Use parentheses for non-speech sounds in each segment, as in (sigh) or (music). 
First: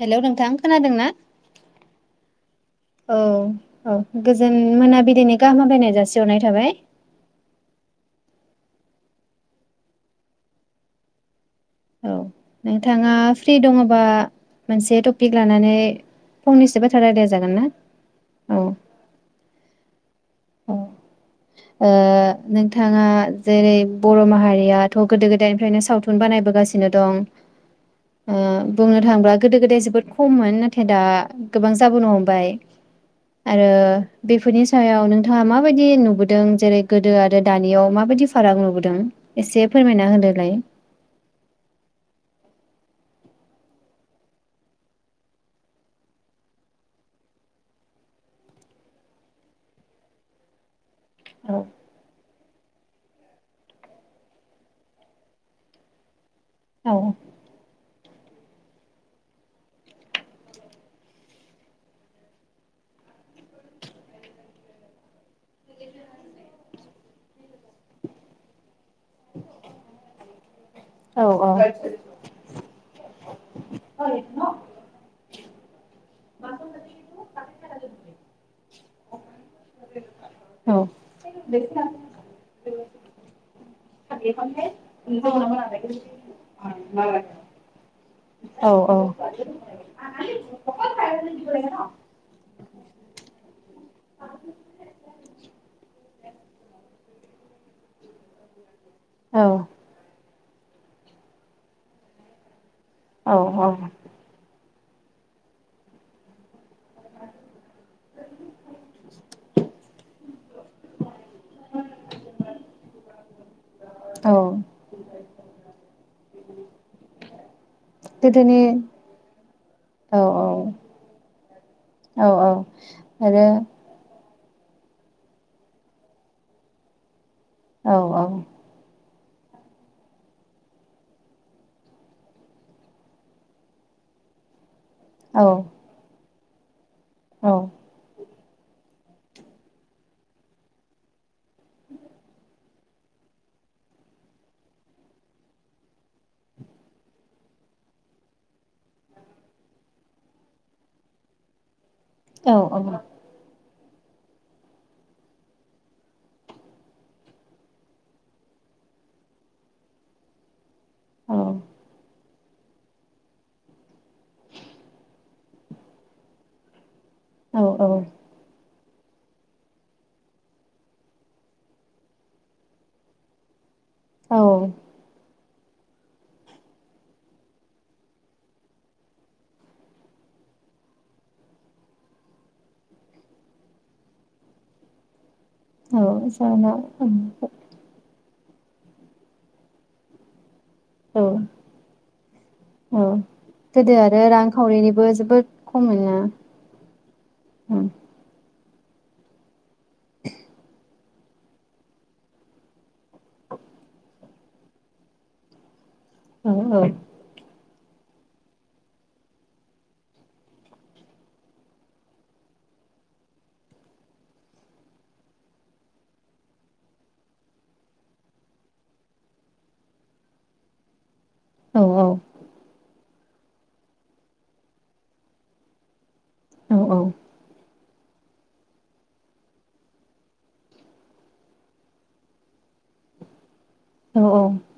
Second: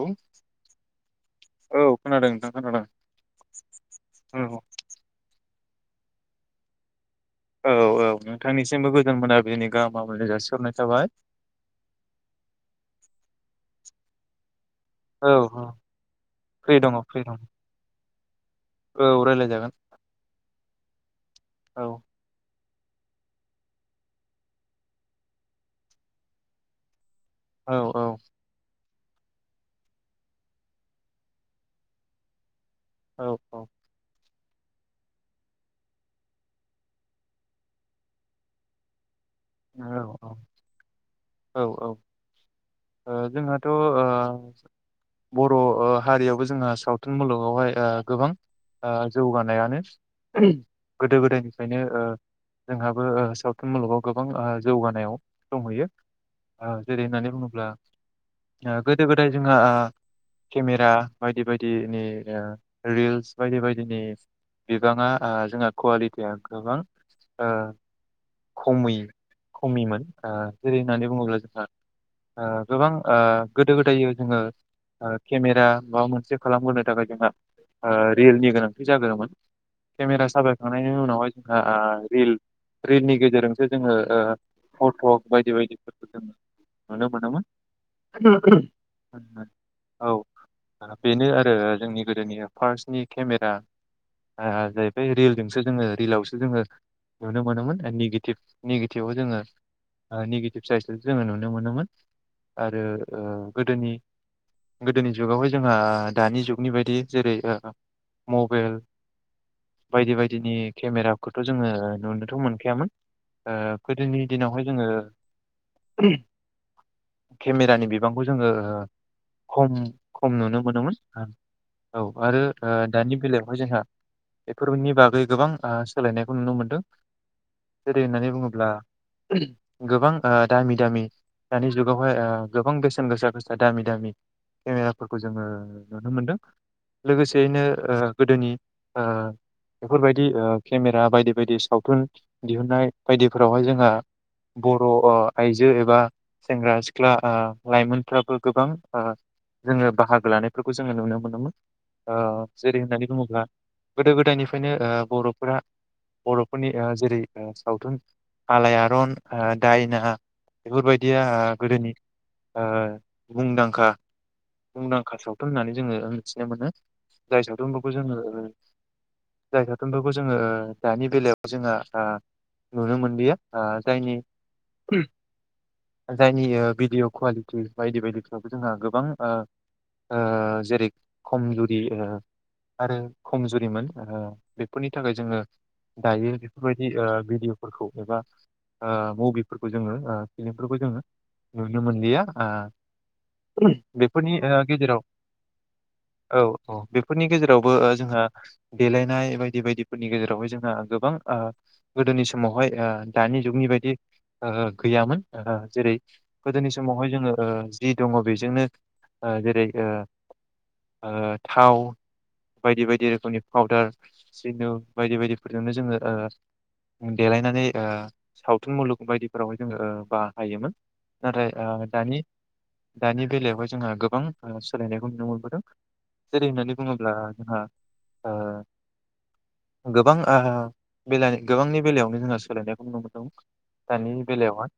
Hello नोंथां खोनादोंना औ खोनादों नोंथां खोनादों औ औ गोजोन मोनाबिलिनि गाहाम हामलायनाय जासि हरनाय थाबाय। औ औ नोंथांनिसिमबो गोजोन मोनाबिनि गाहाम हामलायनाय जासिहरनाय थाबाय। औ नोंथाङा फ्रि दङोबा मोनसे औ टपिक औ लानानै फ्रि फंनैसो दङ बाथ्रा फ्रि रायलाया दङ जागोन ना? औ। अ औ ओ नों थाङा जेरै बर' माहारियाथ' गोदो गोदायनिफ्रायनो सावथुन बानायबोगासिनो दं औ औ। ओ बुंनो थाङोब्ला गोदो गोदाय जोबोद खममोन नाथाय दा गोबां जाबोनो हमबाय। औ आरो बेफोरनि सायाव नों थाङा माबायदि नुबोदों जेरै गोदो आरो दानियाव माबायदि फाराग नुबोदों एसे फोरमायना औ होदोलाय। औ औ ओ जोंहाथ' ओ बर' ओ हारियावबो जोंहा सावथुन मुलुगावहाय ओ गोबां ओ जौगानायानो गोदो औ गोदायनिफ्रायनो ओ जोंहाबो ओ सावथुन मुलुगाव गोब बां ओ जौगानायाव दंहैयो। ओ जेरै औ होननानै बुङोब्ला ओ गोदो गोदाय जोंहा ओ केमेरा बायदि बायदिनि ओ रिल्स बायदि बायदिनि बिबाङा ओ जोंहा कुवालिटिया गोबां ओ खमै खमिमोन ओ जेरैहोनानै अ ओ गोबां ओ गोदो गोदाय जोङो ओ केमेरा माबा मोनसे खालामबोनो थाखाय जोंहा ओ रिलनि गोनांथि जागोमोन केमेरा औ साबायखांनायनि उनावहाय जोंहा ओ रिल रिलनि गेजेरजोंसो जोङो ओ फथग बायदि बायदिफोरखौ जों नुनो मोनगोन। औ औ औ बेनो आरो जोंनि गोदोनि फार्स्टनि केमेरा ओ जाहैबाय रिलजोंसो जोङो रिलावसो जोङो नुनो मोनोमोन निगेटिभ गेटिभाव जोङो ओ निगेटिभ साइस जोङो नुनो मोनोमोन आरो ओ औ गोदोनि गोदोनि जुगावहाय जोंहा दानि जुगनि बायदि जेरै ओ मबेल बायदि बायदिनि केमेराखौथ' जोङो नुनोथ' मोनखायामोन ओ गोदोनि औ दिनावहाय जोङो खेमेरानि बिबांखौ जोङो गोदोनि ओ खम औ खम औ नुनो मोनोमोन। औ आरो ओ दानि आरो बेलायावहाय जोंहा बेफोरबायनि बागै गोबां सोलायनायखौ नुनो मोनदों। औ जेरै औ होननानै बुङोब्ला गोबां ओ दामि दामि दानि जुगावहाय ओ गोबां बेसेन गोसा गोसा दामि दामि केमेराफोरखौ औ जोङो नुनो मोनदों। औ लोगोसेयैनो ओ गोदोनि ओ बेफोरबायदि ओ केमेरा बायदि बायदि सावथुन दिहुनन्नाय बायदिफोरावहाय जोंहा बर' अ आइजो एबा सेंग्रा सिख्ला ओ लाइमोनफ्राबो गोबां ओ जोङो बाहागो लानायफोरखौ ओ जोङो नुनो मोनोमोन। ओ औ जेरै होननानै बुङोब्ला गोदो गोदायनिफ्रायनो ओ बर'फोरा बर'फोरनि जेरै सावथुन आलायारन ओ दायना बेफोरबायदिया ओ गोदोनि ओ मुंदांखा मुंदांखा सावथुन होननानै जोङो मिथिनो मोनो। जाय सावथुनफोरखौ औ जोङो ओ जाय सावथुनफोरखौ जोङो ओ दानि बेलायाव जोंहा आ नुनो मोनलिया आ जायनि औ औ जायनि ओ भिडिअ' कुवालिटि बायदि बायदिफ्राबबो जोंहा गोबां ओ जेरै खमजुरि आरो ओ खमजुरिमोन ओ बेफोरनि थाखाय जोङो औ दायो जाना बेफोरबायदि ओ (unintelligible) भिडिअ'फोरखौ ओ मबिफोरखौ जोङो आ फिल्म फोरखौ जोङो औ नुनो मोनलिया औ ओ गोदो आरो बेफोरनि गेजेराव रांखावरिनिबो जोबोद खममोन ना औ औ बेफोरनि गेजेरावबो ओम जोंहा देलेनाय बायदि बायदिफोरनि गेजेरावहाय जोंहा गोबां आ गोदोनि स समावहाय ओ दानि जुगनि बायदि ओ गैयामोन ओ जेरै गोदोनि औ समावहाय जोङो ओ जि दङ बेजोंनो जेरै ओ थाव बायदि-बायदि रोखोमनि पावदार सिन्दुर बायदि बायदिफोरजोंनो जोङो देलायनानै ओ सावथुन मुलुग बायदिफोरावहाय जोङो ओ बाहायोमोन। नथाय औ दानि दानि बेलायावहाय जोंहा गोबां सोलायनायखौ नुनो मोनबोदों। जेरै औ होननानै बुंङोब्ला ओ गोबां गोबांनि बेलायावनो जोंहा सोलायनायखौ नुनो मोन्दों। औ दानि बेलायावहाय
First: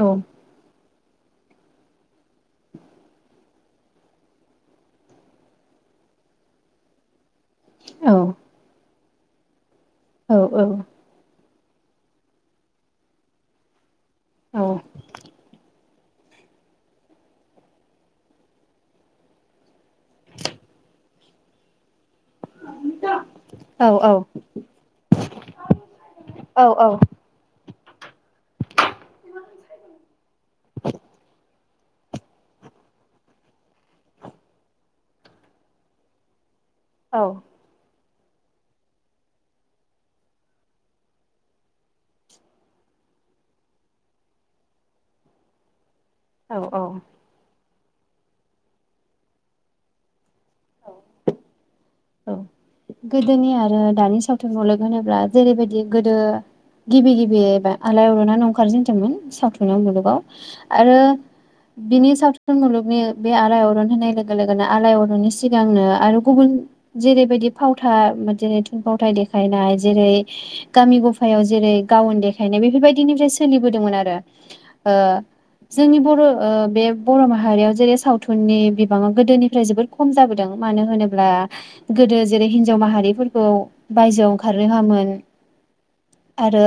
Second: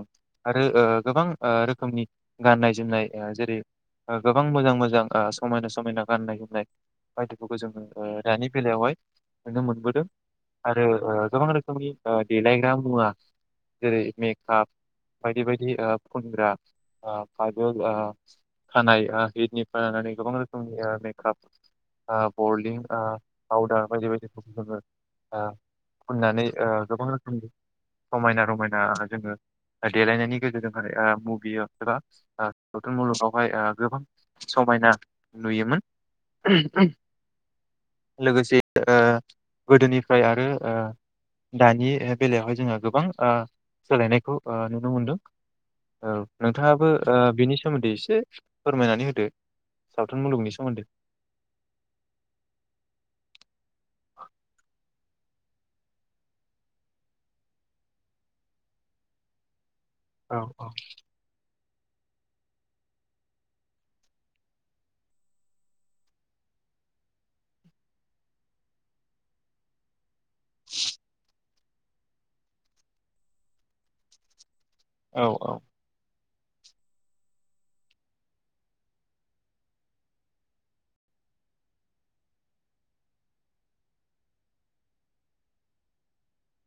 औ आरो गोबां रोखोमनि गाननाय-जोमनाय ओ जेरै गोबां मोजां मोजां समायना-रमायना गाननाय-जोमनाय बायदिफोरखौ जोङो औ दानि बेलायावहाय नुनो मोनबो औ। आरो औ गोबां रोखोम नि डेलायग्रा मुवा जेरै मेकाप बायदि बायदि फुनग्रा ओ खाजोल खानाइ हिटनिफ्राय लानानै गोबां रोखोमनि मेकाप बरलिं पावदार बायदि औ बायदि जोङो फुननानै गोबां रोखोमनि समायना-रमायना जोङो देलायनायनि गेजेरजोंहाय मुहियो। एबा सावथुन मुलुगावहाय गोबां समायना नुयोमोन। औ (inaudible) लोगोसे ओ गोदोनि फ्राय आरो दानि बेलायावहाय जोङो गोबां ओ सोलायनायखौ ओ नुनो मोनदों। औ नोंथाङाबो बिनि सोमोन्दै एसे फोरमायनानै होदो। मुलुगनि सोमोन्दै। औ गोदोनि आरो दानि सावथुन मुलुग होनोब्ला जेरैबायदि गोदो गिबि-गिबियै आलाय अर'ननानो ओंखारजेनदोंमोन सावथुन मुलुगाव औ औ आरो बिनि सावथुन मुलुगनि बे आलाय अर'न होनाय लोगो लोगोनो आलाय अर'ननि सिगांनो आरो गुबुन जेरैबायदि फावथाइ मोनसे थुनफावथाइ देखायनाय जेरै गामि गफायाव जेरै- लान्दांगान देखायनाय बेफोरबायदिनिफ्राय सोलिबोदोंमोन आरो ओ औ औ जोंनि बर' ओ बे बर' माहारियाव जेरै सावथुननि बिबाङा गोदोनिफ्राय जोबोद खम जाबोदों मानो होनोब्ला गोदो जेरै हिनजाव माहारिफोरखौ बायजोआव ओंखारनो होआमोन आरो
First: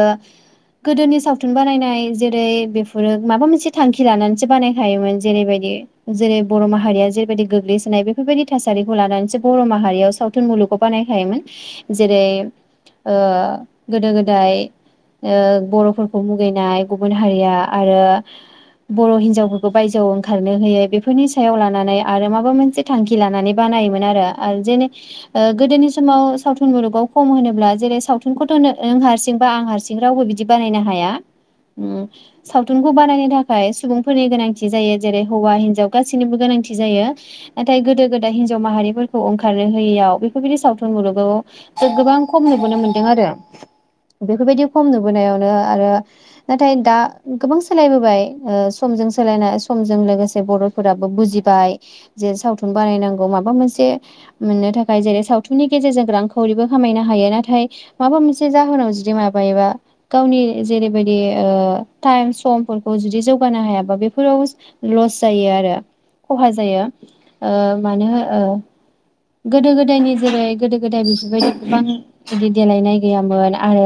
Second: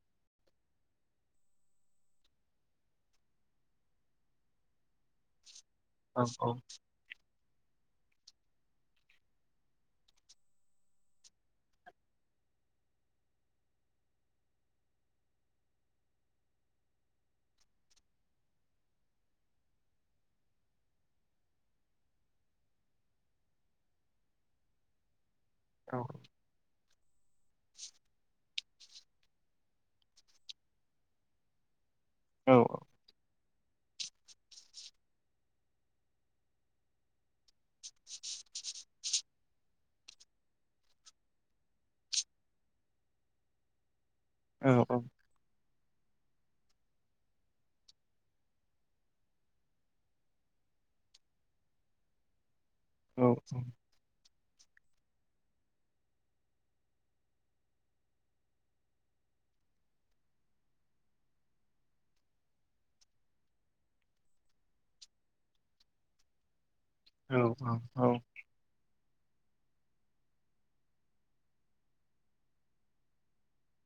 गोदोनि सावथुन बानायनाय जेरै बेफोरो माबा मोनसे थांखि लानानैसो बानायखायोमोन। जेरैबायदि औ जेरै औ बर' माहारिया जेरबायादि गोग्लैसो बेफोरबायदि थासारिखौ लानानैसो बर' माहारियाव सावथुन मुलुगाव बानायखायोमोन जेरै गोदो गोदाय बर'फोरखौ मुगैनाय गुबुन हारिया आरो बर' हिनजावफोरखौ बायजोआव ओंखारनो होयो बेफोरनि सायाव लानानै आरो माबा मोनसे थांखि लानानै बानायोमोन आरो जेने (inaudible) गोदोनि औ समाव सावथुन मुलुगाव खम होनोब्ला जेरै सावथुनखौ थ नों हारसिं बा आं हारसिं रावबो बिदि बानायनो हाया उम औ सावथुनखौ बानायनो थाख (unintelligible) सुबुंफोरनि गोनांथि जायो जेरै हौवा हिनजाव गासैनिबो गोनांथि जायो नाथाय गोदो गोदाय हिनजाव माहारिफोरखौ ओंखारनो होयियाव बेफोरबायदि सावथुन मुलुगाव गोबां खम नुबोनो मोनदों आरो बेफोरबायदि औ खम औ नुबोनायावनो आरो नाथाय दा गोबां सोलायबोबाय ओ समजों सोलायनाय समजों लोगोसे बर'फोराबो बुजिबाय जे सावथुन औ बानायनांगौ माबा मोनसे मोननो थाखाय जेरै सावथुननि गेजेरजों रांखावरिबो खामायनो हायो नाथाय माबा मोनसे जाहोनाव जुदि माबायोबा गावनि जेरैबायदि टाइम समफोरखौ जुदि जौगानो हायाबा बेफोराव लस जायो आरो खहा जायो ओ औ मानो ओ गोदो गोदायनि जेरै गोदो गोदाय बेफोरबायदि गोबां बिदि देलायनाय गैयामोन आरो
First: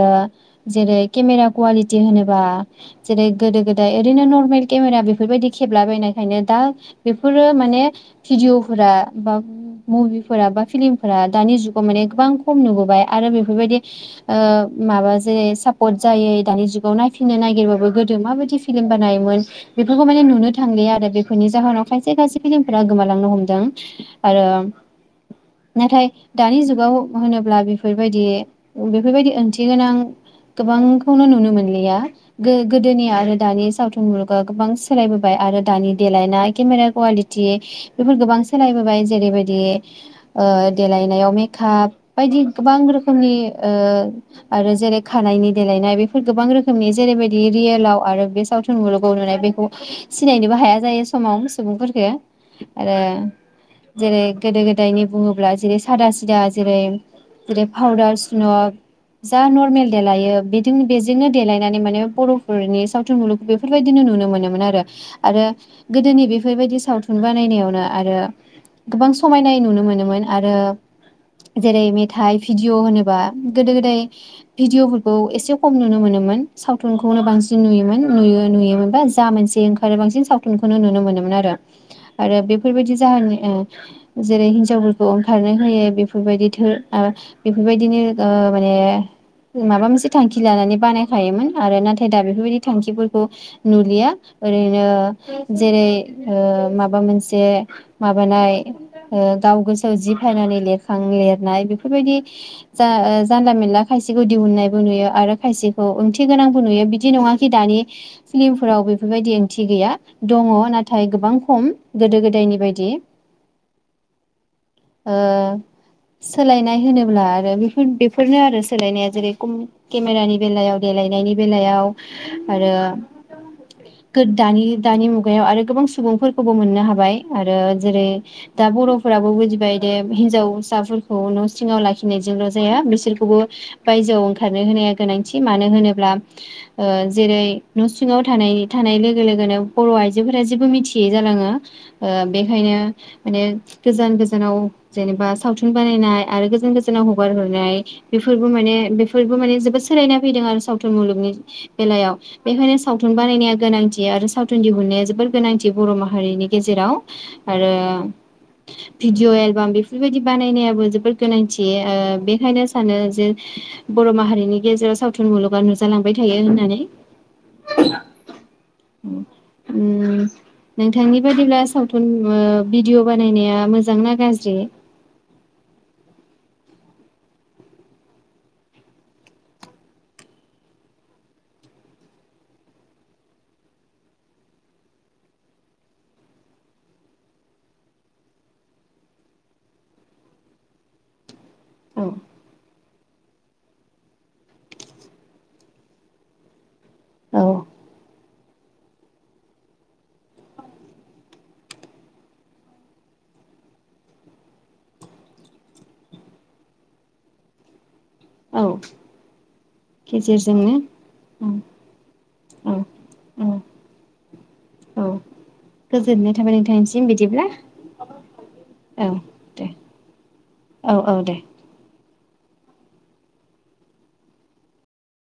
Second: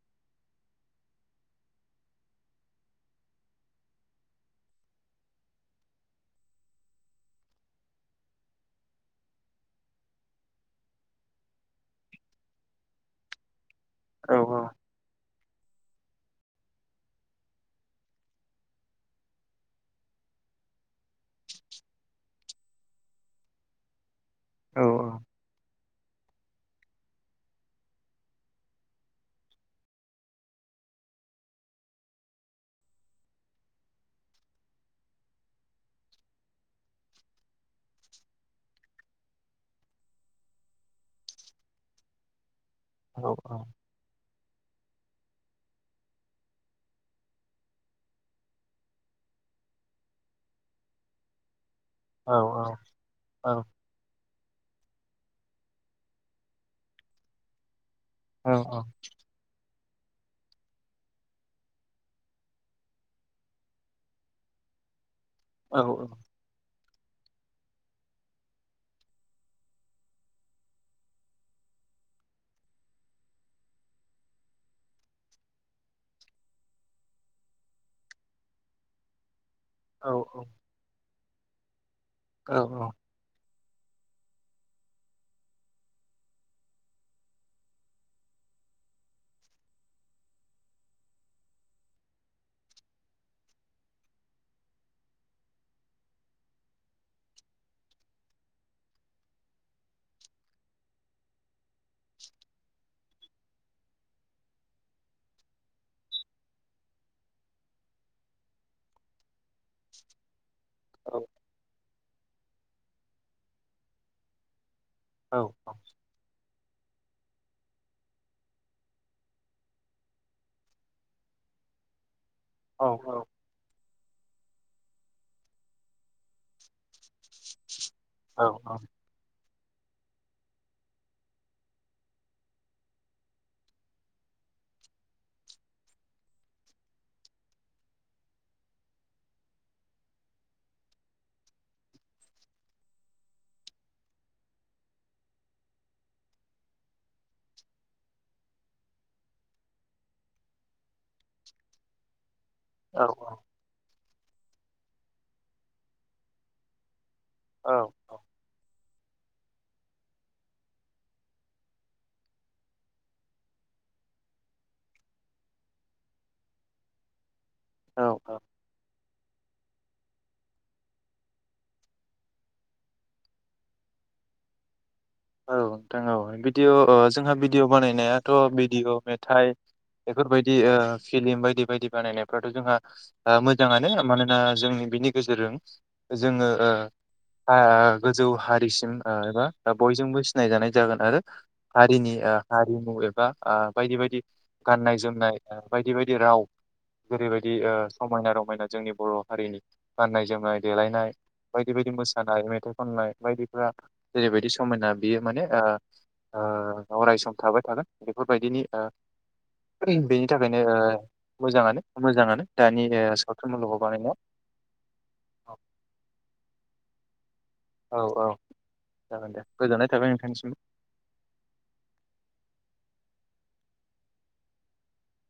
जेरै केमेरा कुवालिटि होनोबा जेरै गोदो गोदाय ओरैनो नरमेल केमेरा बेफोरबायदि खेबलाबायनायखायनो दा बेफोरो माने भिडिअ'फोरा बा मुभिफोरा बा फिलिमफोरा दानि जुगाव माने गोबां खम नुबोबाय आरो बेफोरबायदि औ ओ माबा जेरै सापर्ट जायै दानि जुगाव नायफिननो नागिरबाबो गोदो माबायदि फिलिम बानायोमोन बेफोरखौ माने नुनो थांलिया आरो बेफोरनि जाहोनाव खायसे खायसे फिलिमफोरा गोमालांनो हमदों आरो औ (inaudible) नाथाय दानि जुगाव होनोब्ला बेफोरबायदि बेफोरबायदि ओंथि गोनां गोबांखौनो नुनो मोनलिया गो-गोदोनि आरो दानि सावथुन मुलुगा गोबां सोलायबोबाय आरो दानि देलायनाय केमेरा कुवालिटि बेफोर गोबां सोलायबोबाय जेरैबायदि ओ देलायनायाव मेकाप बायदि गोबां रोखोमनि ओ आरो जेरै खानायनि देलायनाय बेफोर गोबां रोखोमनि जेरैबायदि रियेलाव आरो बे सावथुन मुलुगाव नुनाय बेखौ सिनायनोबो हाया जायो समाव सुबुंफोरखौ गो आरो जेरै गोदो गोदायनि बुंङोब्ला जेरै सादा सिदा जेरै दिरेग पाउदार औ स्नक जा नरमेल देलायो बेजों बेजोंनो देलायनानै माने बर'फोरनि सावथुन मुलुग बेफोरबायदिनो नुनो मोनोमोन आरो आरो गोदोनि बेफोरबायदि सि सावथुन बानायनायावनो आरो गोबां सु समायनाय नुनो मोनोमोन आरो जेरै मेथाइ भिडिअ होनोबा गोदो गोदाय भिडिअ फोरखौ एसे खम नुनो मोनोमोन सावथुनखौनो बांसिन नुयोमोन नुयो नुयोमोनबा जा मोनसे जि ओंखारो बांसिन सावथुनखौनो नुनो मोनोमोन (unintelligible) आरो आरो बेफोरबायदि जाहोननि ओ (inaudible) जेरै हिनजावफोरखौ ओंखारनो होयो बेफोरबायदि थोर आरो बेफोरबायदिनो गा माने माबा मोनसे थांखि लानानै बानायखायोमोन आरो नाथाय दा बेफोरबायदि थांखिफोरखौ नुलिया ओरैनो जेरै ओ माबा मोनसे माबानाय ओ गाव गोसो जि फायनानै लेखां लिरनाय बेफोरबायदि जा ओ जानला मिनला खायसेखौ दिहुननायबो नुयो आरो खायसेखौ ओंथि गोनांबो नुयो बिदि नंङा खि दानि फिलिमफोराव बेफोरबायदि ओं थि गैया दंङ नाथाय गोबां खम गोदो गोदायनि बायदि ओ सोलायनाय होनोब्ला आरो बेफोर बेफोरनो आरो सोलायनाया जेरै कुम केमेरानि बेलायाव देलायनायनि बेलायाव आरो गो दानि दानि मुगायाव आरो गोबां सुबुंफोरखौबो मोननो हाबाय आरो जेरै दा बर'फोराबो बुजि बेबायदि हिनजावसाफोरखौ न' सिंङाव लाखिनायजोंल' जाया बिसोरखौबो बायजोआव ओंखारनो होनाया गोनांथि मानो होनोब्ला ओ जेरै न' सिंङाव थानाय थानाय लोगो लोगोनो बर' आइजोफोरा जेबो मिथियै जालांङो ओ बेखायनो माने गोजान गोजानाव जेनेबा सावथुन बानायनाय आरो गोजान गोजानाव हगार हरनाय बेफोरबो माने बेफोरबो माने जोबोद सोलायना फैदों आरो सावथुन मुलुगनि बेलायाव बेखायनो औ औ सावथुन बानायनाया गोनांथि आरो सावथुन दिहुननाया जोबोर गोनांथि बर' माहारिनि गेजेराव आरो भिडिअ' एलबाम बेफोरबायदि बानायनायाबो जोबोद गोनांथि ओ बेखायनो सानो जे बर' माहारिनि गेजेराव सावथुन मुलुगा नुजालांबाय थायो होननानै औ औ ओ नोंथांनि बायदिब्ला सावथुन ओ भिडिअ बानायनाया मोजांना गाज्रि औ नोंथां औ भिदिअ' ओ जोंहा भिडिअ बानायनायाथ' भिडिअ' मेथाइ बेफोरबायदि ओक्षफिलिम बायदि बायदि बानायनायफ्राथ' जोंहा ओक्षमोजाङानो मानोना जोंनि बिनि गेजेरजों जोङो ओ हा गोजौ हारिसिम ओ एबा बयजोंबो सिनायजानाय जागोन आरो औ हारिनि ओ हारिमु एबा ओ बायदि बायदि गान्नाय जोमनाय बायदि बायदि राव ओेरैबायदि ओ समायना र मायना जोंनि बर' हारिनि गान्नाय जोमनाय देलायनाय बायदि बायदि मोसानाय मेथाइ खननाय बायदि फोरा जरैबायदि समायना बियो माने ओ ओ अरायसम थाबाय थागोन औ बेफोरबायदिनि ओ बेनि थाखायनो गेजेरजोंनो ओ मोजाङानो मोजाङानो औ दानि औ सावथुन मुलुगाव बानायनाया औ गोजोननाय थाबाय नोंथांनिसिम बिदिब्ला औ औ जागोन दे गोजोननाय थाबाय नोंथांनिसिम औ औ दे।